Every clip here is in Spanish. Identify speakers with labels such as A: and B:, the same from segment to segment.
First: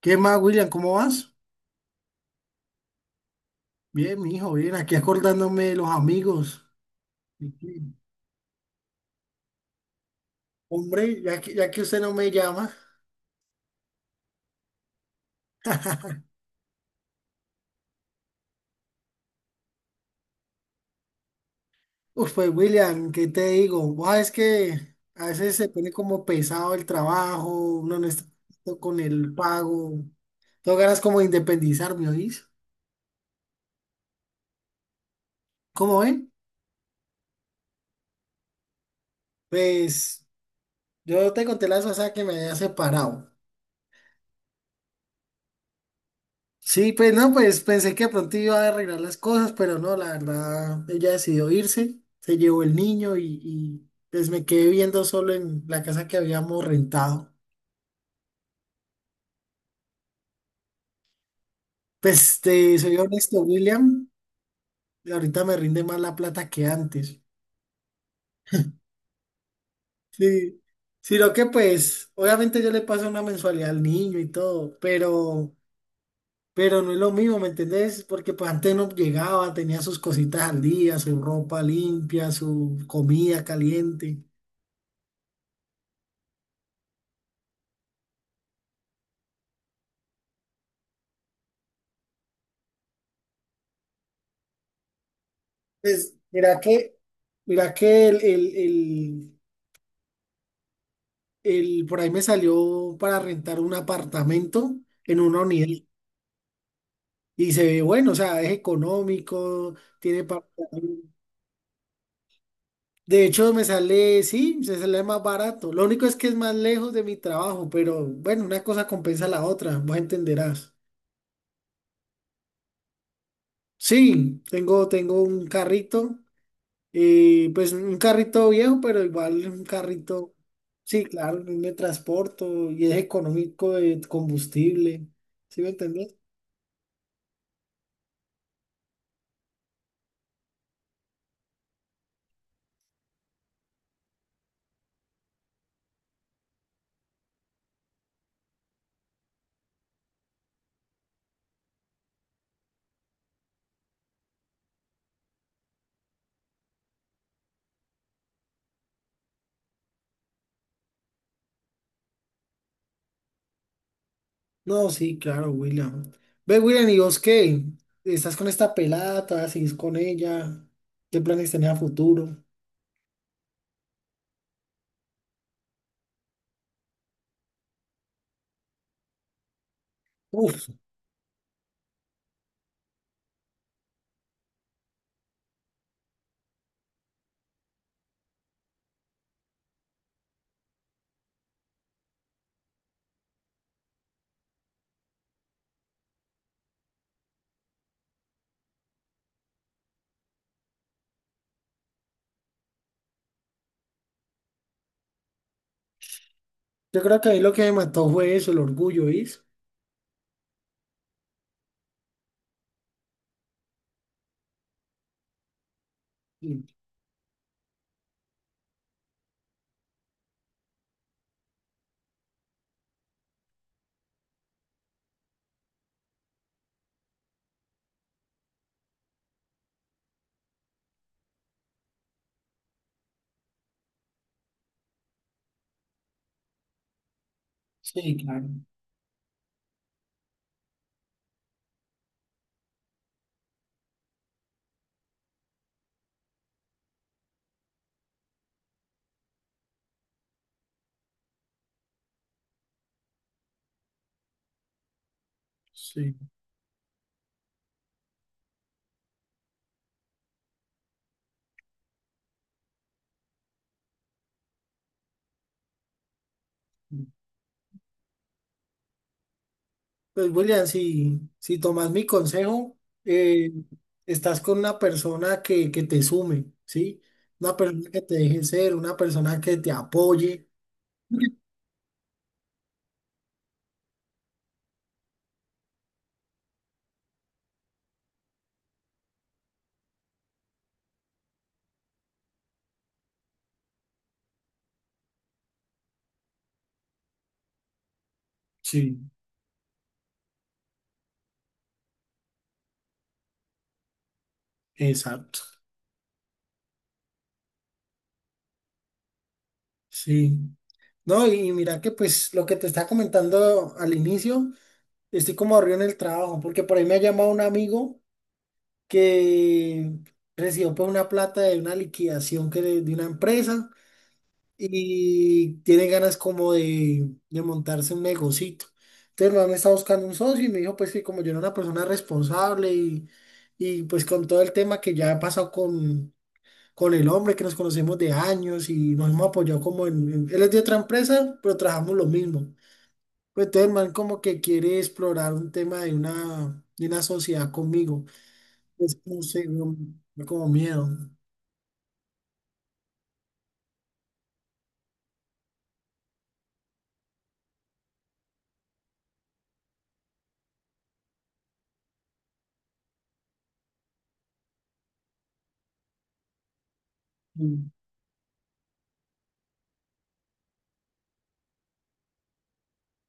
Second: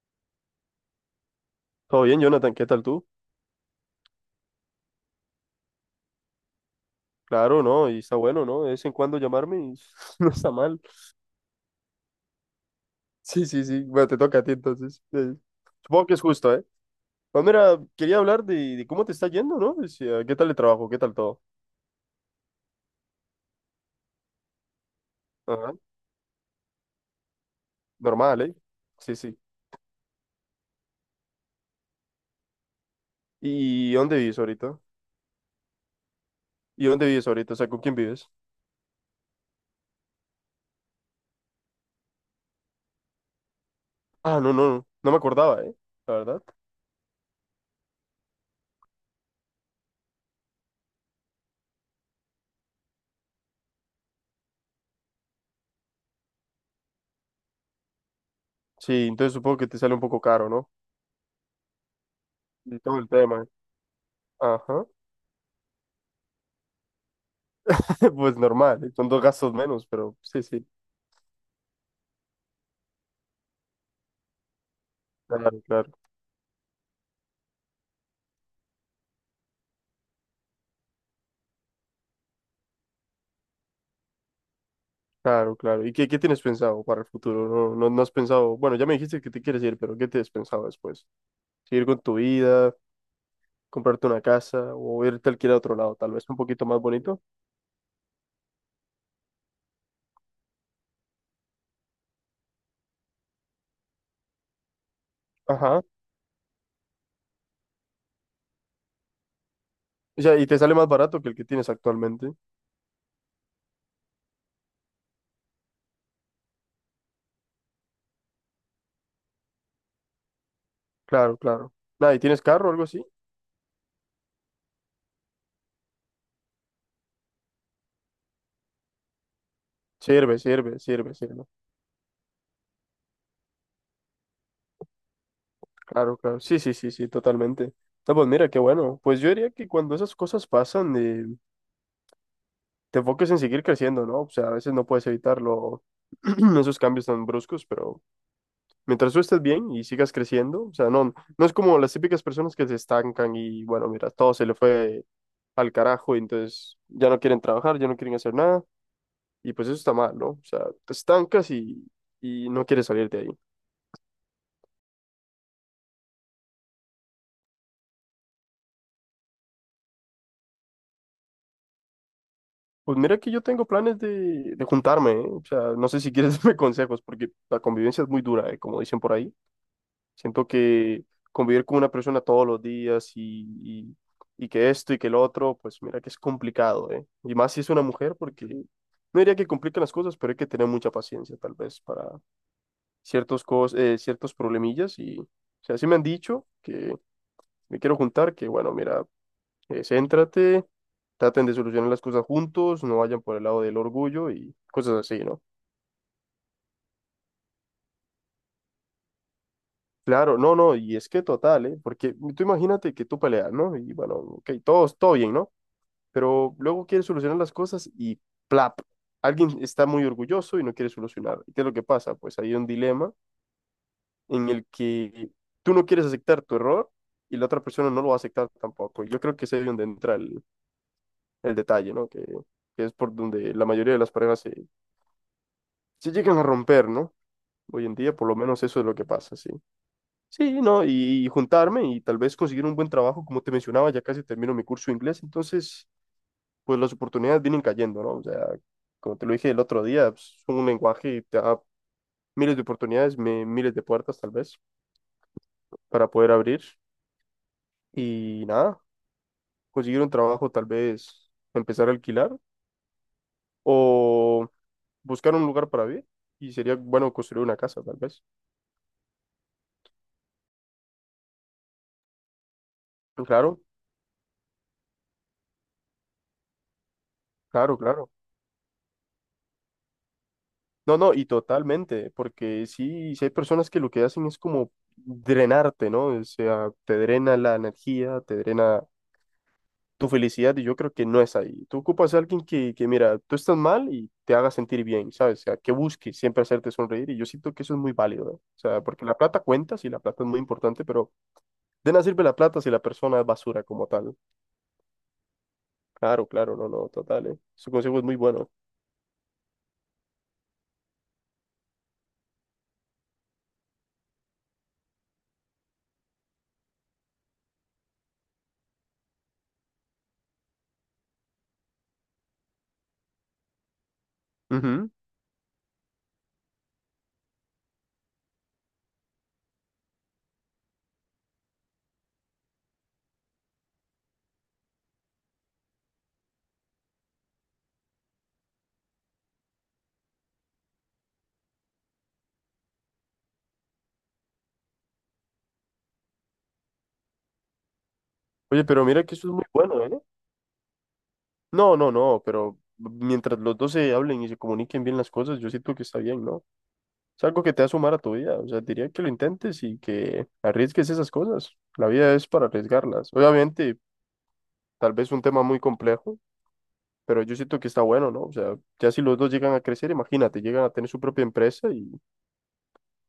A: ¿Qué más, William? ¿Cómo vas?
B: Todo bien, Jonathan, ¿qué tal tú?
A: Bien, mijo, bien. Aquí acordándome de los amigos. Y
B: Claro,
A: que,
B: ¿no? Y está bueno, ¿no? De vez en cuando llamarme y no está mal.
A: Hombre, ya que usted no me llama.
B: Sí, sí, sí. Bueno, te toca a ti entonces. Supongo que es justo, ¿eh? Pues mira, quería hablar de cómo te está yendo, ¿no? Decía, ¿qué tal el trabajo? ¿Qué tal todo?
A: Uf, pues, William, ¿qué te digo? Buah, es que a veces se
B: Ajá.
A: pone como pesado el trabajo, uno no está
B: Normal, ¿eh?
A: contento con
B: Sí,
A: el
B: sí.
A: pago. Tengo ganas como de independizarme, ¿oís?
B: ¿Y dónde vives ahorita?
A: ¿Cómo ven?
B: ¿Y dónde vives ahorita? O sea, ¿con quién vives?
A: Pues, yo te conté la vez pasada que me había separado.
B: Ah, no, no, no. No me acordaba, ¿eh? La verdad.
A: Sí, pues no, pues pensé que de pronto iba a arreglar las cosas, pero no, la verdad, ella decidió irse, se llevó el niño pues me quedé viviendo solo en la casa que habíamos rentado.
B: Sí, entonces supongo que te sale un poco caro, ¿no?
A: Pues te
B: Y
A: soy
B: todo el
A: honesto,
B: tema, ¿eh?
A: William,
B: Ajá.
A: ahorita me rinde más la plata que antes.
B: Pues normal, ¿eh? Son dos gastos menos, pero sí,
A: Sí,
B: sí.
A: sino que pues, obviamente yo le paso una mensualidad al niño y todo,
B: Claro, claro.
A: pero no es lo mismo, ¿me entendés? Porque pues antes no llegaba, tenía sus cositas al día, su ropa limpia, su comida caliente.
B: Claro, claro. ¿Y qué, qué tienes pensado para el futuro? No, no, no has pensado, bueno, ya me dijiste que te quieres ir, pero ¿qué te has pensado después? ¿Seguir con tu vida, comprarte una casa o irte a alquilar a otro lado, tal
A: Pues
B: vez un
A: mira
B: poquito más
A: que,
B: bonito?
A: mira que por ahí me salió para rentar un apartamento en una unidad
B: Ajá.
A: y se ve bueno, o sea, es económico,
B: O
A: tiene
B: sea,
A: para…
B: y te sale más barato que el que tienes actualmente.
A: De hecho, me sale, sí, se sale más barato. Lo único es que es más lejos de mi trabajo, pero bueno, una cosa compensa la otra, vos entenderás.
B: Claro, claro. Nada, ¿y tienes carro o algo así?
A: Sí, tengo un carrito. Y pues un carrito viejo, pero igual un carrito,
B: Sirve, sirve,
A: sí,
B: sirve,
A: claro,
B: sirve.
A: me transporto y es económico de combustible. ¿Sí me entendés?
B: Claro, claro. Sí, sí, sí, sí, totalmente. No, pues mira, qué bueno. Pues yo diría que cuando esas cosas pasan, te enfoques en seguir creciendo, ¿no? O sea, a veces no puedes evitarlo, esos cambios tan bruscos, pero... Mientras tú estés bien y sigas creciendo, o sea, no, no es como las típicas personas que se estancan y bueno, mira, todo se le fue al carajo y entonces ya no quieren trabajar, ya no quieren hacer nada y pues eso está mal, ¿no? O sea, te estancas y no quieres salir de ahí.
A: No, sí, claro, William. Ve, William, ¿y vos qué? ¿Estás con esta pelada? ¿Todavía seguís con ella? ¿Qué planes tenés a futuro?
B: Pues mira que yo tengo planes de juntarme, ¿eh? O sea, no sé si quieres darme consejos porque la convivencia es muy dura, ¿eh? Como dicen por ahí. Siento
A: Uf,
B: que convivir con una persona todos los días y que esto y que el otro, pues mira que es complicado, ¿eh? Y más si es una mujer, porque no diría que complican las cosas, pero hay que tener mucha paciencia tal vez para ciertos problemillas. Y, o sea, sí me han dicho que me quiero juntar, que bueno, mira, céntrate, traten de solucionar las cosas juntos, no vayan por el lado del orgullo y cosas así, ¿no?
A: yo creo que ahí lo que me mató fue eso, el orgullo, ¿viste?
B: Claro, no, no, y es que total, ¿eh? Porque tú imagínate que tú peleas, ¿no? Y bueno, ok, todos, todo bien, ¿no? Pero
A: Sí,
B: luego quiere solucionar las cosas y plap, alguien está muy orgulloso y no quiere solucionar. ¿Y qué es lo que pasa? Pues hay un dilema en el que tú no quieres aceptar tu error y la otra persona no lo va a aceptar tampoco. Yo creo que es ahí donde entra el detalle, ¿no? Que es por donde la mayoría de las parejas se llegan a romper, ¿no? Hoy en día,
A: sí,
B: por lo
A: claro.
B: menos eso es lo que pasa, sí. Sí, ¿no? Y juntarme y tal vez conseguir un buen trabajo, como te mencionaba, ya casi termino mi curso de inglés, entonces... pues las oportunidades vienen cayendo, ¿no? O sea, como te lo dije el otro día, pues, es un lenguaje y te da miles de oportunidades, miles de puertas tal vez para
A: Sí.
B: poder abrir y nada, conseguir un trabajo tal vez, empezar a alquilar o buscar un lugar para vivir y sería bueno construir una casa tal vez.
A: Pues William, si tomas mi consejo, eh,
B: Claro,
A: estás con una persona que te sume, ¿sí? Una
B: claro,
A: persona que
B: claro.
A: te deje ser, una persona que te apoye.
B: No, no, y totalmente, porque sí, sí hay personas que lo que hacen es como drenarte, ¿no? O sea, te drena la energía, te drena tu felicidad y yo creo que no es ahí. Tú ocupas a alguien mira, tú estás mal y te haga sentir bien, ¿sabes? O sea, que busque siempre hacerte sonreír y yo siento que eso es muy válido, ¿eh? O sea,
A: Sí,
B: porque la plata cuenta, sí, la plata es muy importante, pero de nada sirve la plata si la persona es basura como tal.
A: exacto.
B: Claro, claro, no, no, total, ¿eh? Su consejo es muy bueno.
A: Sí. No, y mira que pues lo que te estaba comentando al inicio, estoy como aburrido en el trabajo, porque por ahí me ha llamado un amigo que recibió pues una plata de una liquidación de una empresa.
B: Ujú.
A: Y tiene ganas como de montarse un negocito. Entonces, mamá me está buscando un socio y me dijo, pues que como yo era una persona responsable y pues con todo el tema que ya ha pasado con el hombre, que nos conocemos de años y nos hemos apoyado como él es de otra empresa, pero trabajamos lo mismo. Pues entonces, el man como que quiere explorar un tema de de una sociedad conmigo.
B: Oye, pero
A: Es
B: mira que
A: no
B: eso es muy
A: sé,
B: bueno, ¿eh?
A: como miedo.
B: No, no, no, pero mientras los dos se hablen y se comuniquen bien las cosas, yo siento que está bien, ¿no? Es algo que te va a sumar a tu vida. O sea, diría que lo intentes y que arriesgues esas cosas. La vida es para arriesgarlas. Obviamente, tal vez un tema muy complejo, pero yo siento que
A: Mm.
B: está bueno, ¿no? O sea, ya si los dos llegan a crecer, imagínate, llegan a tener su propia empresa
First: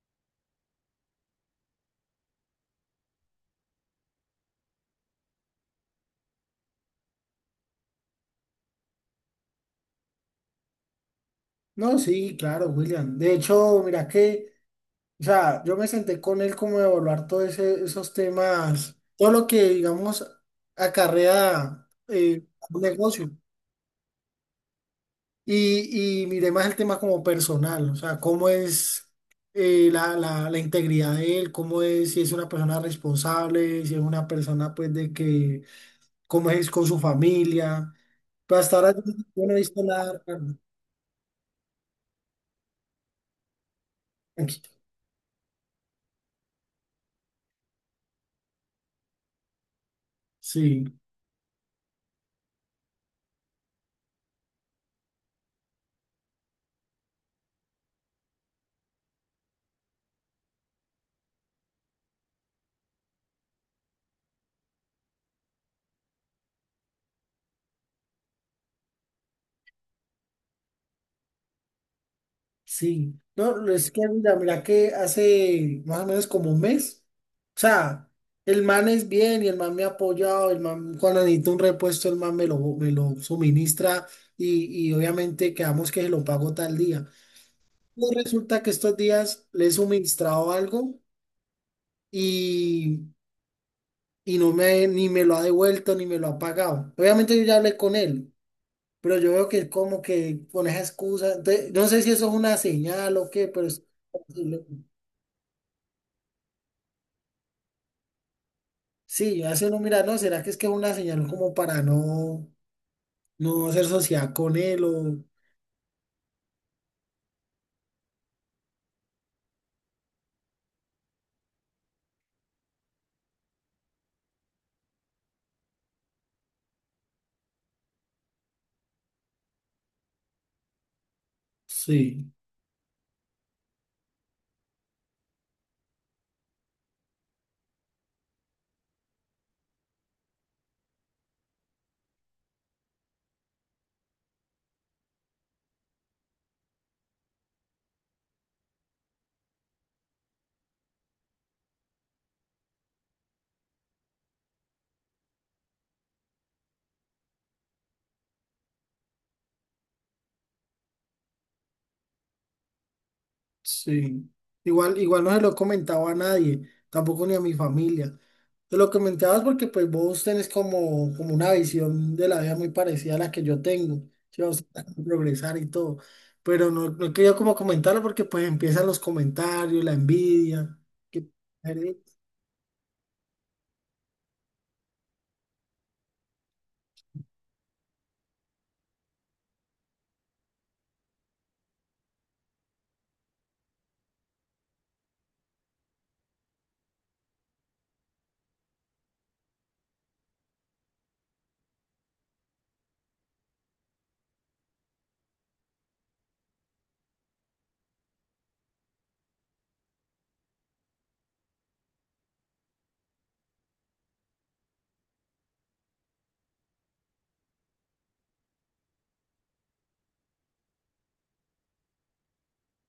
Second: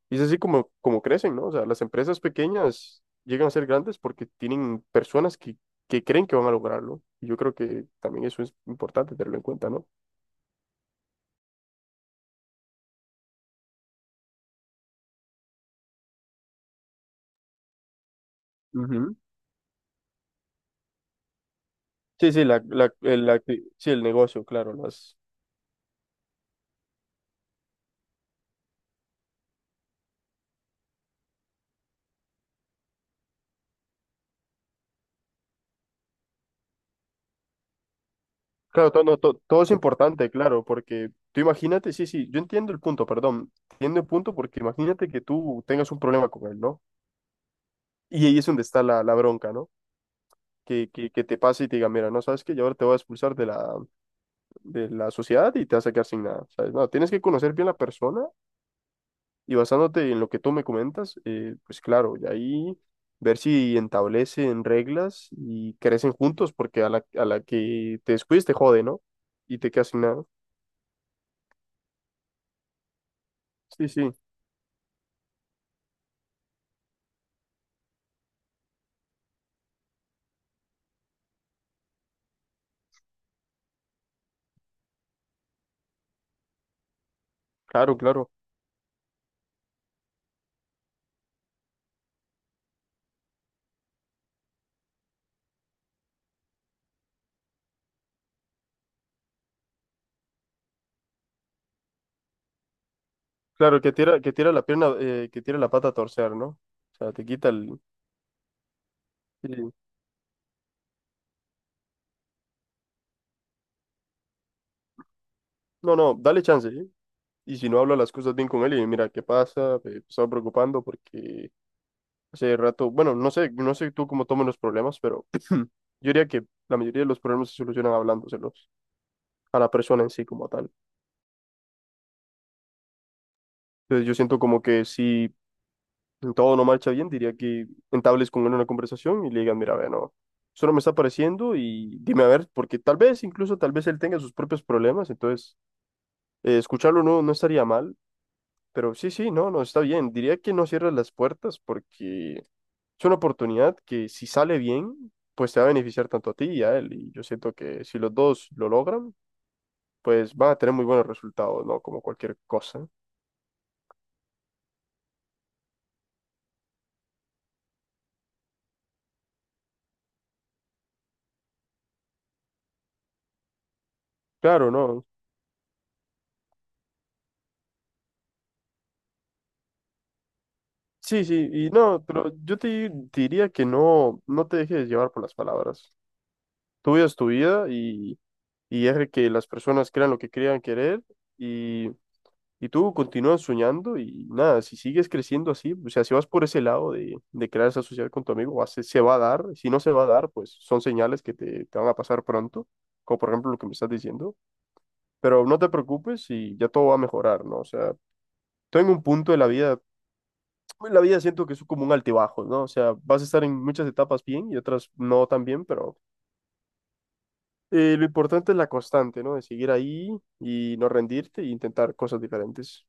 B: y es así como, como crecen, ¿no? O sea, las empresas pequeñas llegan a ser grandes porque tienen personas que creen que van a lograrlo. Y yo creo que también eso es importante tenerlo en cuenta, ¿no?
A: No, sí, claro, William. De hecho, mira que… O sea, yo me senté con él como a evaluar todos esos temas,
B: Ujú.
A: todo lo que, digamos, acarrea
B: Sí, sí, la,
A: un
B: la, el,
A: negocio.
B: la acti- sí, el negocio, claro, las,
A: Y miré más el tema como personal, o sea, cómo es la integridad de él, cómo es, si es una persona responsable, si es una persona, pues, de que, cómo es con su familia. Pero hasta
B: claro,
A: ahora yo
B: todo, no,
A: no he
B: todo es
A: visto nada
B: importante,
A: raro.
B: claro, porque tú imagínate, sí, sí, yo entiendo el punto, perdón, entiendo el punto porque
A: Tranquilo.
B: imagínate que tú tengas un problema con él, ¿no? Y ahí es donde está la bronca, ¿no?
A: Sí.
B: Que te pase y te diga, mira, no sabes que yo ahora te voy a expulsar de la sociedad y te vas a quedar sin nada, ¿sabes? No, tienes que conocer bien la persona y basándote en lo que tú me comentas, pues claro, y ahí ver si establecen reglas y crecen juntos porque a a la que te descuides te jode, ¿no? Y te quedas sin nada.
A: Sí, no,
B: Sí,
A: es que
B: sí,
A: mira, mira que hace más o menos como un mes, o sea, el man es bien y el man me ha apoyado, el man cuando necesito un repuesto, el man me lo suministra y obviamente quedamos que se lo pago tal día.
B: claro,
A: Y
B: claro.
A: resulta que estos días le he suministrado algo y, y no me, ni me lo ha devuelto ni me lo ha pagado. Obviamente yo ya hablé con él, pero yo veo que como que con esa excusa, entonces, no sé si eso es una señal o qué, pero
B: Claro,
A: es…
B: que tira la pierna, que tira la pata a torcer, ¿no? O sea, te quita el...
A: Sí, hace
B: sí.
A: uno mira, no, ¿será que es una señal como para no, no hacer sociedad con él o
B: No, no, dale chance, ¿eh? Y si no habla las cosas bien con él y mira, ¿qué pasa? Me estaba preocupando porque hace rato, bueno, no sé, no sé tú cómo tomas los problemas, pero yo diría que la mayoría de los problemas se solucionan hablándoselos a la persona en sí como tal.
A: sí,
B: Entonces yo siento como que si todo no marcha bien, diría que entables con él una conversación y le digan, mira, ve, no, eso no me está pareciendo y dime a ver, porque tal vez, incluso tal vez él tenga sus propios problemas, entonces escucharlo no, no estaría mal, pero sí, sí, no, no, está bien. Diría que no cierres las puertas porque es una oportunidad que si sale bien, pues te va a beneficiar tanto a ti y a él. Y yo siento que si los dos lo logran, pues van a tener muy buenos resultados, ¿no? Como cualquier cosa.
A: sí. Igual, igual no se lo he comentado a nadie, tampoco ni a mi familia. Te lo comentabas porque pues vos tenés como una visión de la vida muy parecida a la que yo tengo, que vos
B: Claro,
A: tratás de
B: no.
A: progresar y todo. Pero no, no he querido como comentarlo porque pues empiezan los comentarios, la envidia.
B: Sí,
A: que-
B: sí, y no, pero yo te diría que no, no te dejes llevar por las palabras. Tu vida es tu vida y deja que las personas crean lo que crean querer. Y tú continúas soñando y nada, si sigues creciendo así, o sea, si vas por ese lado de crear esa sociedad con tu amigo, se va a dar. Si no se va a dar, pues son señales que te van a pasar pronto, como por ejemplo lo que me estás diciendo. Pero no te preocupes y ya todo va a mejorar, ¿no? O sea, tú en un punto de la vida, en la vida siento que es como un altibajo, ¿no? O sea, vas a estar en muchas etapas bien y otras no tan bien, pero lo importante es la constante, ¿no? De seguir ahí y no rendirte e intentar cosas diferentes.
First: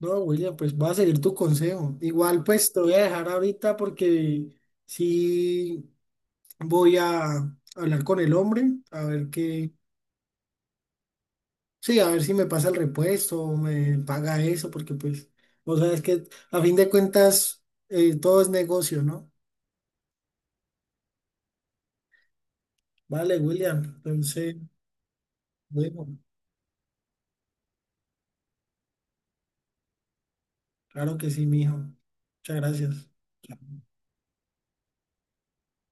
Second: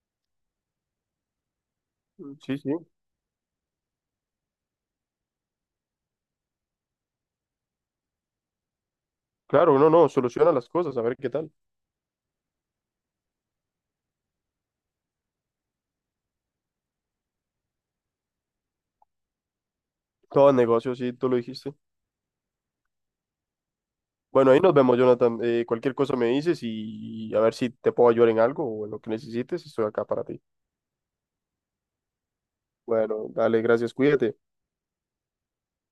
A: No, William, pues voy a seguir tu consejo. Igual
B: Sí, sí.
A: pues te voy a dejar ahorita porque sí voy a hablar con el hombre, a ver qué,
B: Claro, uno no, soluciona las cosas, a ver qué tal.
A: sí, a ver si me pasa el repuesto o me paga eso, porque pues, vos sabes que a fin de cuentas todo es negocio, ¿no?
B: Todo negocio, sí, tú lo dijiste.
A: Vale, William,
B: Bueno,
A: entonces,
B: ahí nos vemos, Jonathan. Cualquier
A: bueno,
B: cosa me dices y a ver si te puedo ayudar en algo o en lo que necesites, estoy acá para ti.
A: claro que sí, mijo. Muchas gracias.
B: Bueno, dale, gracias, cuídate.